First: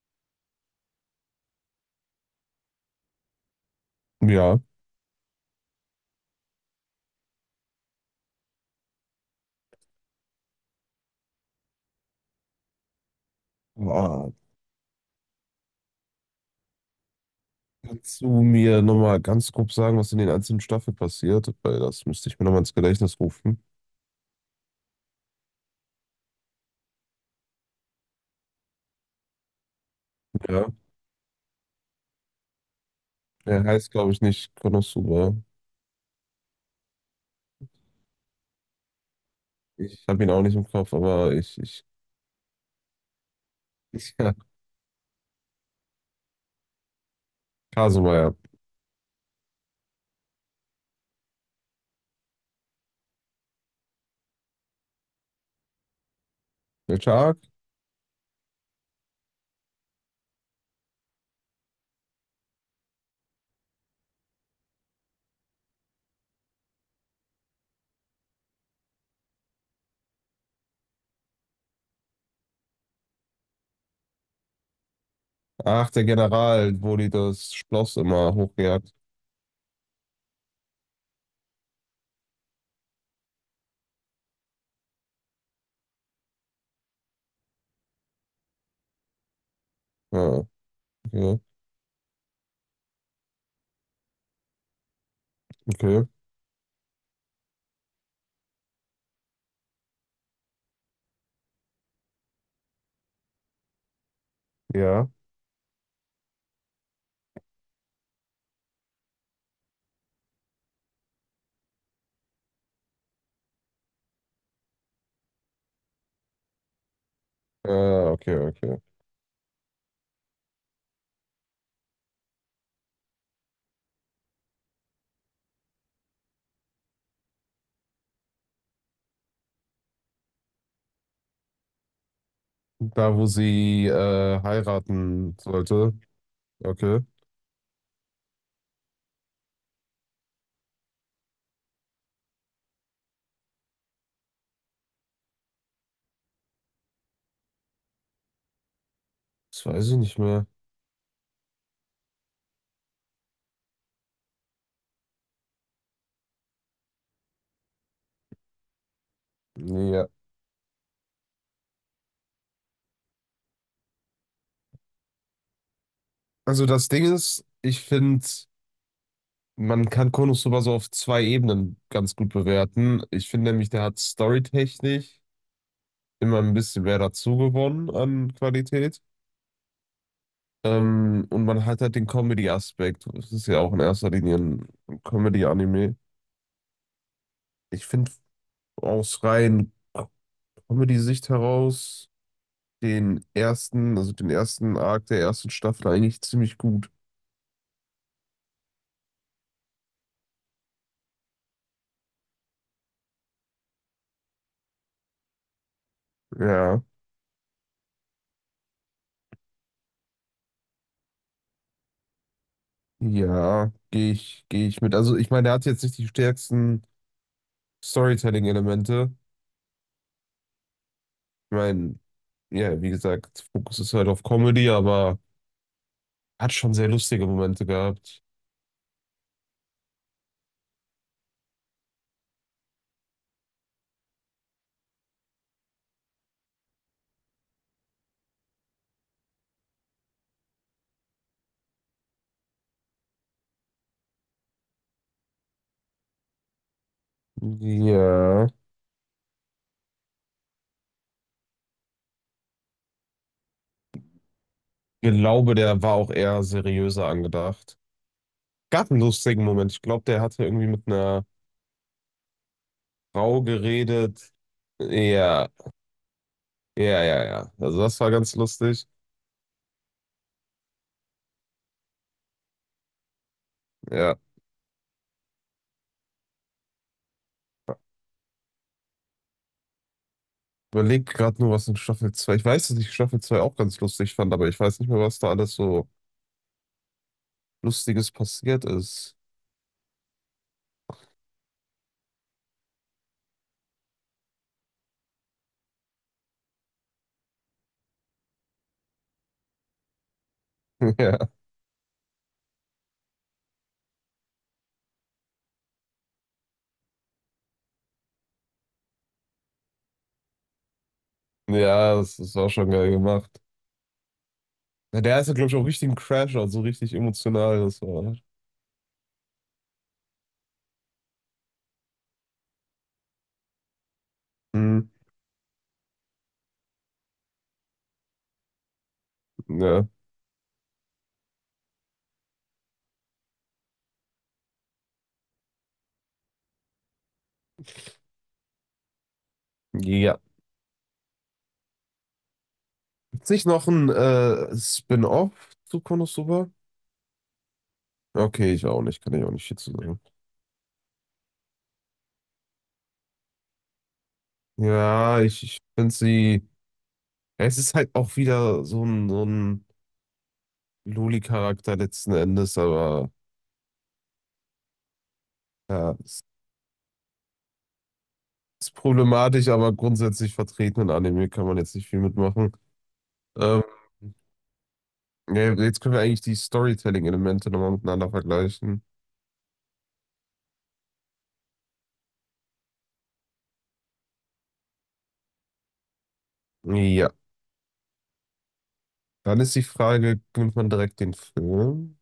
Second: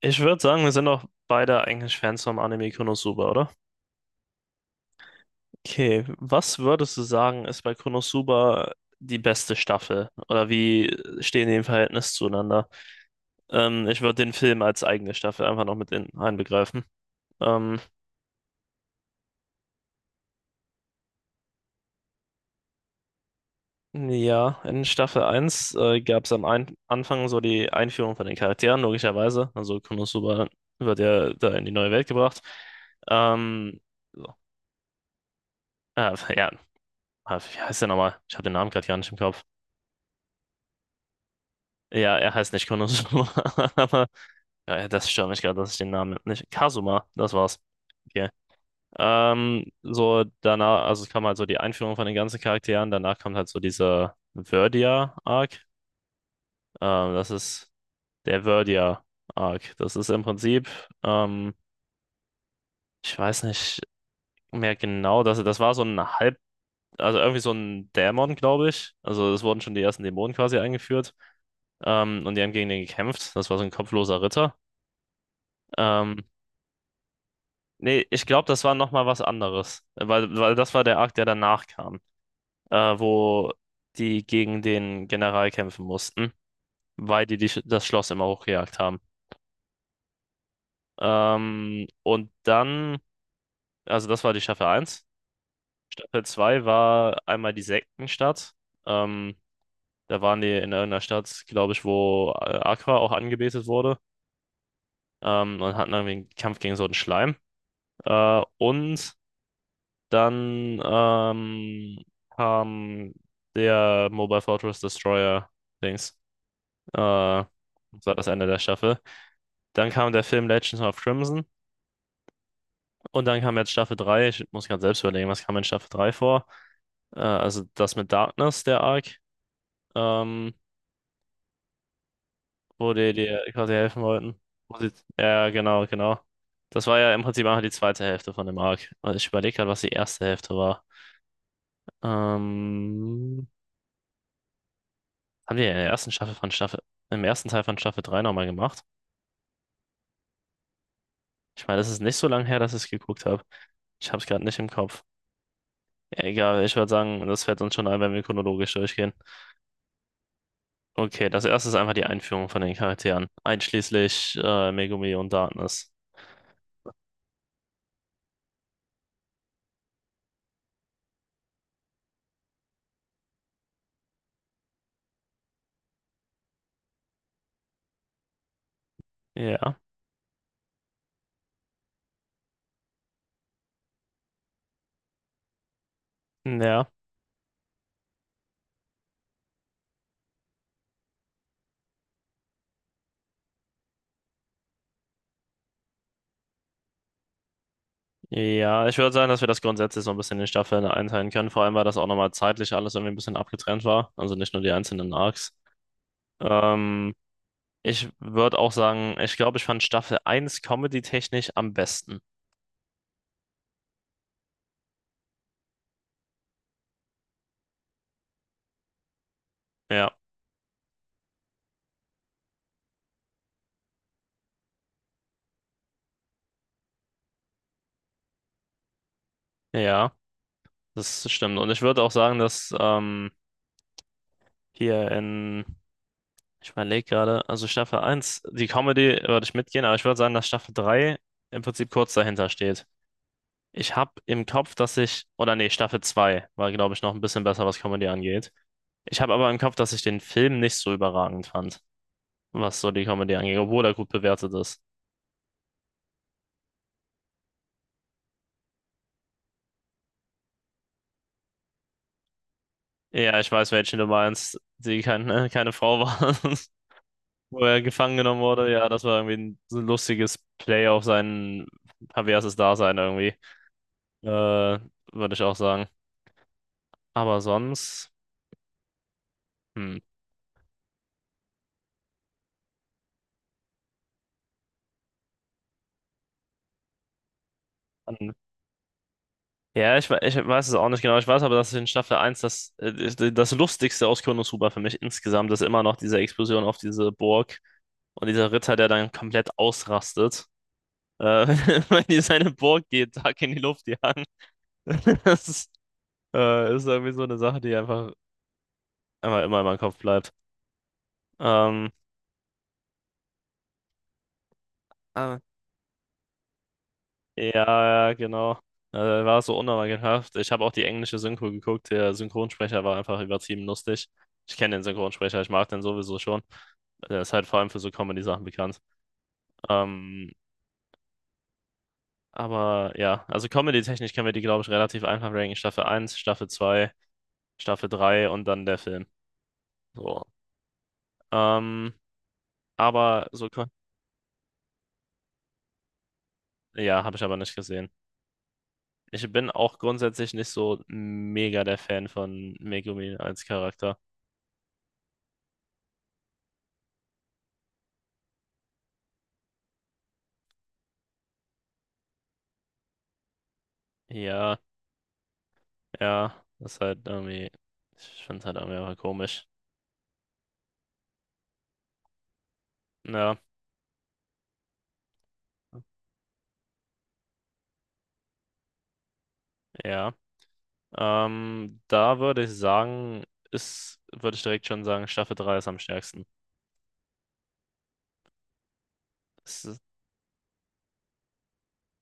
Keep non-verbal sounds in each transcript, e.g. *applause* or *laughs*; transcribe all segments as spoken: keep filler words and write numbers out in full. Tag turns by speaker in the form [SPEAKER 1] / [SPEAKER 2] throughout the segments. [SPEAKER 1] Ich würde sagen, wir sind auch beide eigentlich Fans vom Anime Konosuba, oder?
[SPEAKER 2] Ja.
[SPEAKER 1] Okay, was würdest du sagen, ist bei Konosuba die beste Staffel? Oder wie stehen die im Verhältnis zueinander? Ähm, ich würde
[SPEAKER 2] Ah,
[SPEAKER 1] den Film als eigene Staffel einfach noch mit in einbegreifen. Ähm,
[SPEAKER 2] kannst du mir nochmal ganz grob sagen, was in den einzelnen Staffeln passiert? Weil das müsste ich mir nochmal ins Gedächtnis rufen.
[SPEAKER 1] ja, in Staffel eins äh, gab es am ein Anfang so die Einführung von den Charakteren, logischerweise. Also Konosuba
[SPEAKER 2] Ja.
[SPEAKER 1] wird ja da in die neue Welt gebracht.
[SPEAKER 2] Er
[SPEAKER 1] Ähm,
[SPEAKER 2] heißt, glaube ich,
[SPEAKER 1] so.
[SPEAKER 2] nicht Konosuba.
[SPEAKER 1] Äh, ja, äh, wie heißt der nochmal? Ich habe den Namen gerade gar nicht im Kopf.
[SPEAKER 2] Ich habe ihn auch nicht im Kopf, aber ich, ich,
[SPEAKER 1] Ja, er heißt nicht Konosuba, *laughs* aber
[SPEAKER 2] ich, *laughs* ja.
[SPEAKER 1] ja, das stört mich gerade, dass ich den Namen nicht. Kazuma, das war's.
[SPEAKER 2] Kasuma,
[SPEAKER 1] Okay.
[SPEAKER 2] ja.
[SPEAKER 1] Ähm, so danach, also es kam halt so die Einführung von den ganzen Charakteren, danach kommt halt so dieser Verdia-Arc. Ähm,
[SPEAKER 2] Welcher
[SPEAKER 1] das
[SPEAKER 2] Arc?
[SPEAKER 1] ist der Verdia-Arc. Das ist im Prinzip, ähm, ich weiß nicht mehr genau, das, das war so ein halb, also irgendwie so ein Dämon, glaube ich. Also es wurden schon die ersten Dämonen quasi eingeführt. Ähm, und die haben gegen den gekämpft. Das war so ein kopfloser Ritter.
[SPEAKER 2] Ach, der
[SPEAKER 1] Ähm,
[SPEAKER 2] General, wo die das Schloss
[SPEAKER 1] Nee, ich
[SPEAKER 2] immer
[SPEAKER 1] glaube, das war
[SPEAKER 2] hochgejagt.
[SPEAKER 1] nochmal was anderes. Weil, weil das war der Arc, der danach kam, äh, wo die gegen den General kämpfen mussten, weil die, die das Schloss immer hochgejagt haben.
[SPEAKER 2] Ah, okay.
[SPEAKER 1] Ähm, und dann, also das war die Staffel eins.
[SPEAKER 2] Okay.
[SPEAKER 1] Staffel zwei war einmal die Sektenstadt. Ähm, Da waren die in irgendeiner Stadt, glaube ich, wo äh, Aqua auch angebetet wurde.
[SPEAKER 2] Ja.
[SPEAKER 1] Ähm, und hatten irgendwie einen Kampf gegen so einen Schleim. Äh, und Dann ähm, Kam der Mobile Fortress Destroyer Dings. Äh, das
[SPEAKER 2] Äh
[SPEAKER 1] war das
[SPEAKER 2] okay,
[SPEAKER 1] Ende der
[SPEAKER 2] okay.
[SPEAKER 1] Staffel. Dann kam der Film Legends of Crimson. Und dann kam jetzt Staffel drei. Ich muss gerade selbst überlegen, was kam in Staffel drei vor? Äh, also das mit Darkness, der Arc, ähm, wo die
[SPEAKER 2] Da, wo
[SPEAKER 1] dir quasi
[SPEAKER 2] sie
[SPEAKER 1] helfen wollten.
[SPEAKER 2] äh,
[SPEAKER 1] Wo sie,
[SPEAKER 2] heiraten
[SPEAKER 1] ja, ja, genau,
[SPEAKER 2] sollte.
[SPEAKER 1] genau. Das war
[SPEAKER 2] Okay.
[SPEAKER 1] ja im Prinzip einfach die zweite Hälfte von dem Arc. Also ich überlege gerade, was die erste Hälfte war. Ähm, Haben die in der ersten Staffel von Staffel, im ersten Teil von Staffel drei nochmal gemacht?
[SPEAKER 2] Das weiß ich nicht mehr.
[SPEAKER 1] Ich meine, das ist nicht so lange her, dass ich es geguckt habe. Ich habe es gerade nicht im Kopf. Egal, ich würde sagen, das fällt uns schon ein, wenn wir chronologisch durchgehen.
[SPEAKER 2] Ja,
[SPEAKER 1] Okay, das erste ist einfach die Einführung von den Charakteren, einschließlich äh, Megumi und Darkness.
[SPEAKER 2] also das Ding ist, ich finde, man kann Konosuba so auf zwei Ebenen ganz gut bewerten. Ich finde nämlich, der hat storytechnisch immer ein bisschen mehr dazu gewonnen an Qualität.
[SPEAKER 1] Ja,
[SPEAKER 2] Ähm, und man hat halt den Comedy-Aspekt. Das ist ja auch in erster Linie ein Comedy-Anime.
[SPEAKER 1] ja,
[SPEAKER 2] Ich finde aus rein Comedy-Sicht heraus den ersten, also den ersten Arc der ersten Staffel eigentlich ziemlich gut.
[SPEAKER 1] ja. Ich würde sagen, dass wir das grundsätzlich so ein bisschen in Staffeln einteilen können. Vor allem, weil das auch nochmal zeitlich alles irgendwie ein bisschen abgetrennt war. Also nicht nur die einzelnen Arcs.
[SPEAKER 2] Ja,
[SPEAKER 1] Ähm, Ich würde auch sagen, ich glaube, ich fand Staffel eins comedy-technisch am besten.
[SPEAKER 2] ja, gehe ich, gehe ich mit. Also ich meine, der hat jetzt nicht die stärksten Storytelling-Elemente.
[SPEAKER 1] Ja,
[SPEAKER 2] Ich meine, ja, wie gesagt, Fokus ist halt auf Comedy, aber hat schon sehr lustige Momente gehabt.
[SPEAKER 1] ja, das stimmt. Und ich würde auch sagen, dass ähm, hier in, ich überlege gerade, also Staffel eins die Comedy würde ich mitgehen, aber ich würde sagen, dass Staffel drei im Prinzip kurz dahinter steht. Ich habe im Kopf, dass ich, oder nee, Staffel zwei war, glaube ich, noch ein bisschen besser, was Comedy
[SPEAKER 2] Ja.
[SPEAKER 1] angeht. Ich habe aber im Kopf, dass ich den Film nicht so überragend fand, was so die Comedy angeht, obwohl er gut bewertet ist.
[SPEAKER 2] Ich glaube, der war auch eher seriöser angedacht. Gab einen lustigen Moment. Ich glaube, der hatte irgendwie mit einer
[SPEAKER 1] Ja,
[SPEAKER 2] Frau
[SPEAKER 1] ich weiß, welche du
[SPEAKER 2] geredet.
[SPEAKER 1] meinst, die keine,
[SPEAKER 2] Ja,
[SPEAKER 1] keine Frau war, *laughs*
[SPEAKER 2] ja, ja, ja.
[SPEAKER 1] wo
[SPEAKER 2] Also
[SPEAKER 1] er
[SPEAKER 2] das war
[SPEAKER 1] gefangen
[SPEAKER 2] ganz
[SPEAKER 1] genommen wurde. Ja,
[SPEAKER 2] lustig.
[SPEAKER 1] das war irgendwie ein, so ein lustiges Play auf sein perverses Dasein irgendwie.
[SPEAKER 2] Ja.
[SPEAKER 1] Äh, Würde ich auch sagen. Aber sonst, hm.
[SPEAKER 2] Überlegt gerade nur, was in Staffel zwei. Ich weiß, dass ich Staffel zwei auch ganz lustig fand, aber ich weiß nicht mehr, was da alles so Lustiges
[SPEAKER 1] An-
[SPEAKER 2] passiert ist.
[SPEAKER 1] Ja, ich, we- ich weiß es auch nicht genau. Ich weiß aber, dass in Staffel eins das, äh, das Lustigste aus Konosuba für mich insgesamt ist immer noch diese Explosion auf diese Burg und dieser Ritter, der dann komplett ausrastet,
[SPEAKER 2] *laughs* Ja.
[SPEAKER 1] äh, *laughs* wenn die seine Burg jeden Tag in die Luft jagen. *laughs* Das ist Äh, ist irgendwie so eine Sache, die einfach einmal immer in meinem Kopf bleibt. Ähm,
[SPEAKER 2] Ja, das, das war schon geil gemacht. Na, der hatte,
[SPEAKER 1] Ah,
[SPEAKER 2] glaube ich, auch richtig einen Crash, also richtig
[SPEAKER 1] ja,
[SPEAKER 2] emotional. Das
[SPEAKER 1] ja,
[SPEAKER 2] war.
[SPEAKER 1] genau. Äh, war so unnormalhaft. Ich habe auch die englische Synchro geguckt. Der Synchronsprecher war einfach übertrieben lustig. Ich kenne den
[SPEAKER 2] Mhm.
[SPEAKER 1] Synchronsprecher, ich mag den sowieso schon. Der ist halt vor allem für so Comedy-Sachen bekannt.
[SPEAKER 2] Ja.
[SPEAKER 1] Ähm, aber ja, also Comedy-technisch können wir die, glaube ich, relativ einfach ranken. Staffel eins, Staffel zwei, Staffel drei und dann der Film.
[SPEAKER 2] Ja.
[SPEAKER 1] So. Ähm, aber
[SPEAKER 2] Gibt's nicht
[SPEAKER 1] so, ko-
[SPEAKER 2] noch ein äh, Spin-off zu Konosuba?
[SPEAKER 1] ja, habe ich aber nicht gesehen.
[SPEAKER 2] Okay, ich auch nicht, kann ich
[SPEAKER 1] Ich
[SPEAKER 2] auch nicht
[SPEAKER 1] bin
[SPEAKER 2] viel zu
[SPEAKER 1] auch
[SPEAKER 2] sagen.
[SPEAKER 1] grundsätzlich nicht so mega der Fan von Megumi als Charakter.
[SPEAKER 2] Ja, ich, ich finde sie. Ja, es ist halt auch wieder so ein, so ein Loli-Charakter letzten Endes, aber
[SPEAKER 1] Ja,
[SPEAKER 2] ja, es
[SPEAKER 1] ja, das ist halt irgendwie, ich finde es halt
[SPEAKER 2] ist
[SPEAKER 1] irgendwie einfach komisch.
[SPEAKER 2] problematisch, aber grundsätzlich vertreten in Anime kann man jetzt nicht viel mitmachen.
[SPEAKER 1] Ja,
[SPEAKER 2] Ähm, ja, jetzt können wir eigentlich die Storytelling-Elemente nochmal miteinander vergleichen.
[SPEAKER 1] ja. Ähm, Da würde ich sagen, ist, würde ich direkt schon sagen, Staffel drei ist am stärksten.
[SPEAKER 2] Ja. Dann ist die
[SPEAKER 1] Es ist,
[SPEAKER 2] Frage, nimmt man direkt den Film?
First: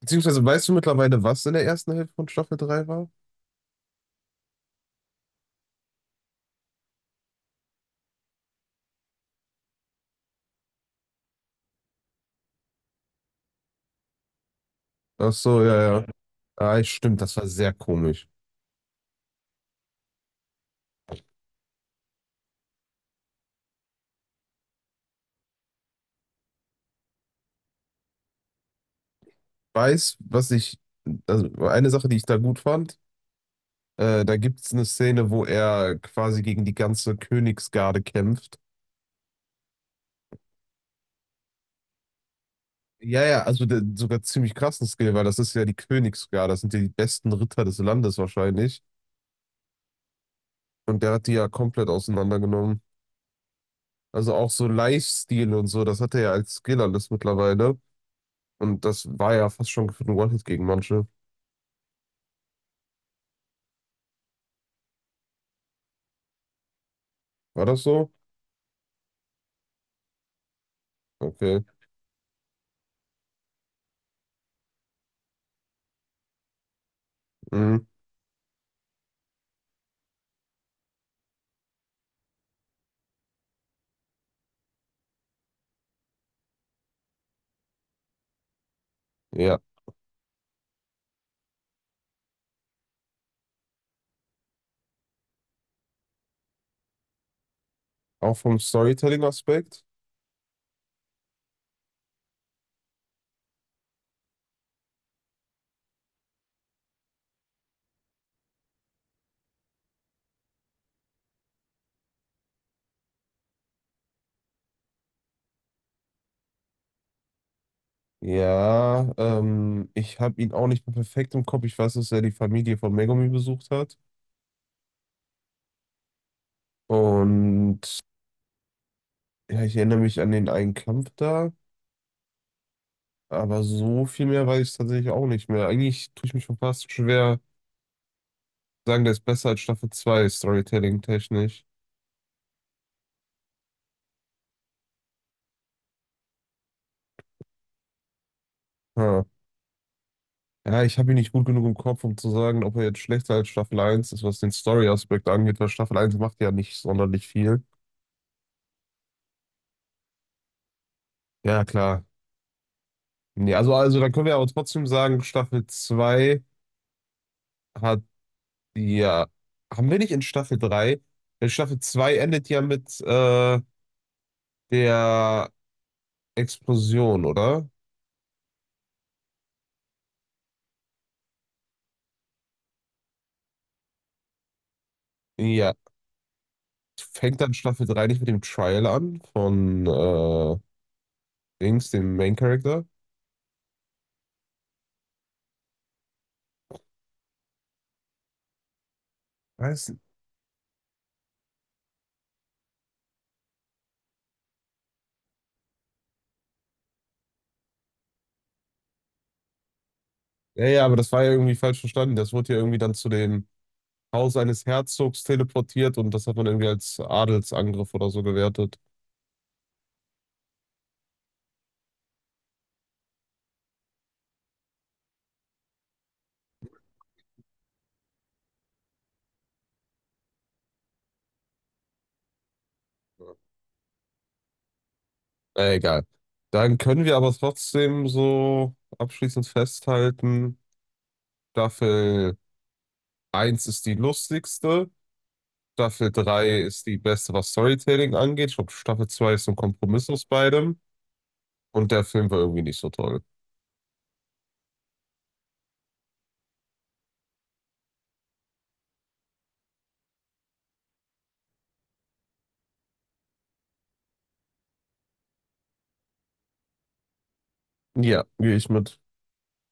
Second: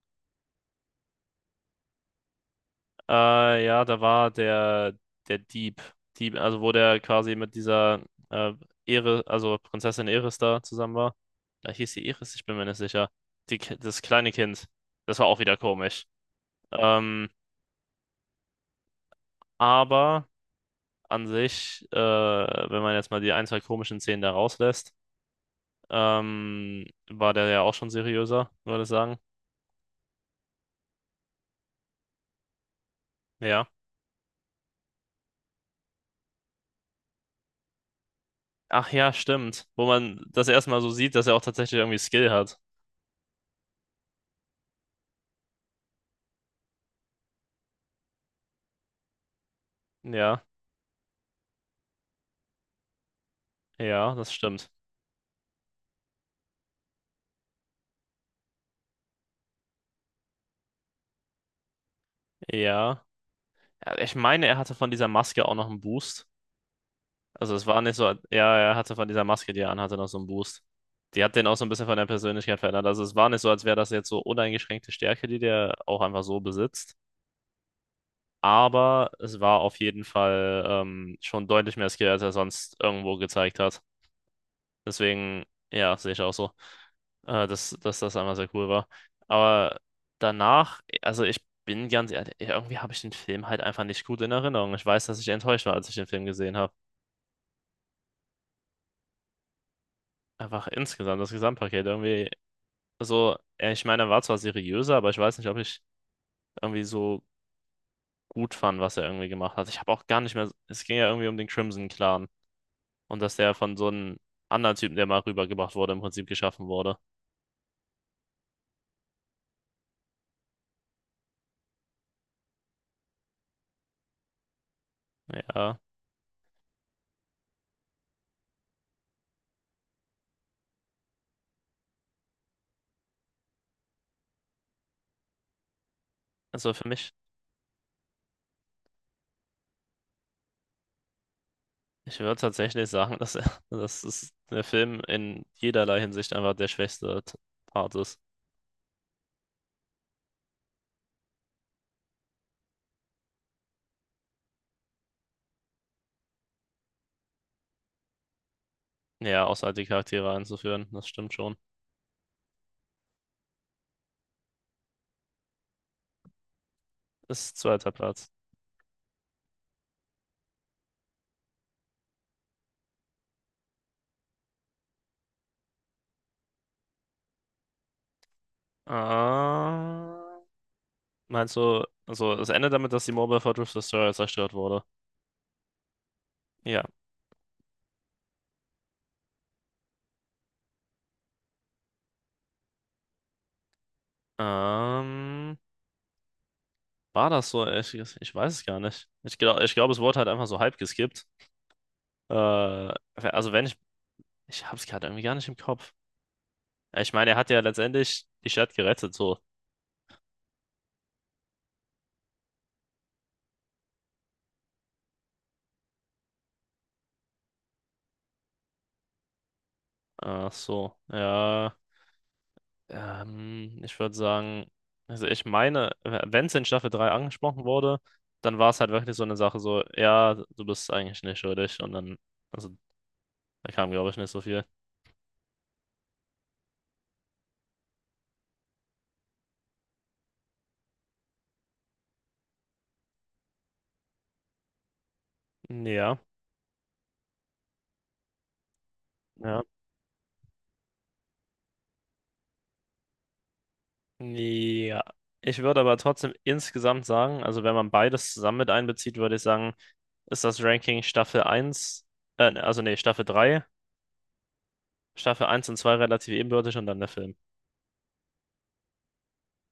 [SPEAKER 2] Beziehungsweise weißt du mittlerweile, was in der ersten Hälfte von Staffel drei war?
[SPEAKER 1] äh, ja, da war der, der Dieb, Dieb, also wo der quasi mit dieser äh, Ere, also Prinzessin Eris da zusammen war. Da hieß sie Eris, ich bin mir nicht sicher. Die, Ki- das kleine Kind, das war
[SPEAKER 2] Ach
[SPEAKER 1] auch wieder
[SPEAKER 2] so, ja,
[SPEAKER 1] komisch.
[SPEAKER 2] ja. Ah, stimmt,
[SPEAKER 1] Ähm,
[SPEAKER 2] das war sehr komisch.
[SPEAKER 1] aber an sich, äh, wenn man jetzt mal die ein, zwei komischen Szenen da rauslässt, ähm, war der ja auch schon seriöser, würde ich sagen.
[SPEAKER 2] Weiß, was ich, also eine Sache, die ich da gut fand,
[SPEAKER 1] Ja.
[SPEAKER 2] äh, da gibt es eine Szene, wo er quasi gegen die ganze Königsgarde kämpft.
[SPEAKER 1] Ach ja, stimmt. Wo man das erstmal so sieht, dass er auch tatsächlich irgendwie Skill hat.
[SPEAKER 2] Ja, ja, also der, sogar ziemlich krassen Skill, weil das ist ja die Königsgarde, das sind ja die besten Ritter des Landes wahrscheinlich.
[SPEAKER 1] Ja,
[SPEAKER 2] Und der hat die ja komplett auseinandergenommen.
[SPEAKER 1] ja, das
[SPEAKER 2] Also auch so
[SPEAKER 1] stimmt.
[SPEAKER 2] Lifestyle und so, das hat er ja als Skill alles mittlerweile. Und das war ja fast schon gefühlt ein One-Hit gegen manche.
[SPEAKER 1] Ja. Ja, ich meine, er hatte von dieser Maske auch noch einen Boost. Also es
[SPEAKER 2] War
[SPEAKER 1] war
[SPEAKER 2] das
[SPEAKER 1] nicht
[SPEAKER 2] so?
[SPEAKER 1] so, ja, er hatte von dieser Maske, die er anhatte, noch so einen Boost. Die hat den auch so
[SPEAKER 2] Okay.
[SPEAKER 1] ein bisschen von der Persönlichkeit verändert. Also es war nicht so, als wäre das jetzt so uneingeschränkte Stärke, die der auch einfach so besitzt.
[SPEAKER 2] Mhm.
[SPEAKER 1] Aber es war auf jeden Fall ähm, schon deutlich mehr Skill, als er sonst irgendwo gezeigt hat. Deswegen, ja, sehe ich auch so, äh, dass, dass das einmal sehr cool war.
[SPEAKER 2] Ja.
[SPEAKER 1] Aber danach, also ich bin ganz ehrlich, irgendwie habe ich den Film halt einfach nicht gut in Erinnerung. Ich weiß, dass ich enttäuscht war, als ich den Film gesehen habe.
[SPEAKER 2] Auch vom Storytelling-Aspekt.
[SPEAKER 1] Einfach insgesamt, das Gesamtpaket irgendwie so, äh, ich meine, er war zwar seriöser, aber ich weiß nicht, ob ich irgendwie so gut fand, was er irgendwie gemacht hat. Ich habe auch gar nicht mehr, es ging ja irgendwie um den Crimson Clan. Und dass der von so einem anderen Typen, der mal rübergebracht wurde, im Prinzip geschaffen wurde.
[SPEAKER 2] Ja, ähm, ich habe ihn auch nicht mehr perfekt im Kopf. Ich weiß, dass er die Familie von Megumi besucht hat.
[SPEAKER 1] Ja,
[SPEAKER 2] Und ja, ich erinnere mich an den einen Kampf da. Aber so viel mehr weiß ich tatsächlich auch nicht mehr. Eigentlich tue ich mich schon
[SPEAKER 1] also für
[SPEAKER 2] fast
[SPEAKER 1] mich,
[SPEAKER 2] schwer, sagen, der ist besser als Staffel zwei Storytelling-technisch.
[SPEAKER 1] ich würde tatsächlich sagen, dass er, *laughs* dass es der Film in jederlei Hinsicht einfach der schwächste T- Part ist.
[SPEAKER 2] Hm. Ja, ich habe ihn nicht gut genug im Kopf, um zu sagen, ob er jetzt schlechter als Staffel eins ist, was den Story-Aspekt angeht, weil Staffel eins macht ja nicht sonderlich viel.
[SPEAKER 1] Ja, außer halt die Charaktere einzuführen, das stimmt schon.
[SPEAKER 2] Ja, klar. Nee, also, also dann können wir aber trotzdem sagen, Staffel zwei
[SPEAKER 1] Ist zweiter
[SPEAKER 2] hat
[SPEAKER 1] Platz.
[SPEAKER 2] ja. Haben wir nicht in Staffel drei. Weil Staffel zwei endet ja mit äh, der Explosion, oder?
[SPEAKER 1] Ah, meinst du, also es endet damit, dass die Mobile Fortress Destroyer zerstört wurde?
[SPEAKER 2] Ja.
[SPEAKER 1] Ja.
[SPEAKER 2] Fängt dann Staffel drei nicht mit dem Trial an von äh, Dings, dem Main Character?
[SPEAKER 1] Ähm, War das so? Ich, ich weiß es gar nicht. Ich glaube, ich glaub,
[SPEAKER 2] Weiß
[SPEAKER 1] es
[SPEAKER 2] nicht.
[SPEAKER 1] wurde halt einfach so halb geskippt. Äh, also wenn ich Ich hab's gerade irgendwie gar nicht im Kopf. Ja, ich meine, er hat ja letztendlich die Stadt gerettet, so.
[SPEAKER 2] Ja, ja, aber das war ja irgendwie falsch verstanden. Das wurde ja irgendwie dann zu den Haus eines Herzogs teleportiert und das hat man irgendwie als Adelsangriff oder so gewertet.
[SPEAKER 1] Ach so, ja. Ähm, ich würde sagen, also ich meine, wenn es in Staffel drei angesprochen wurde, dann war es halt wirklich so eine Sache, so, ja, du bist eigentlich nicht schuldig. Und dann, also da kam, glaube ich, nicht so viel.
[SPEAKER 2] Na, egal. Dann können wir aber trotzdem so abschließend festhalten, Staffel eins ist die lustigste, Staffel
[SPEAKER 1] Ja,
[SPEAKER 2] drei ist die beste, was Storytelling angeht. Ich glaube, Staffel zwei ist so ein
[SPEAKER 1] ja.
[SPEAKER 2] Kompromiss aus beidem und der Film war irgendwie nicht so toll.
[SPEAKER 1] Ja. Ich würde aber trotzdem insgesamt sagen, also wenn man beides zusammen mit einbezieht, würde ich sagen, ist das Ranking Staffel eins. äh, also nee, Staffel drei. Staffel eins und zwei relativ ebenbürtig und dann der Film.
[SPEAKER 2] Ja, gehe ich mit.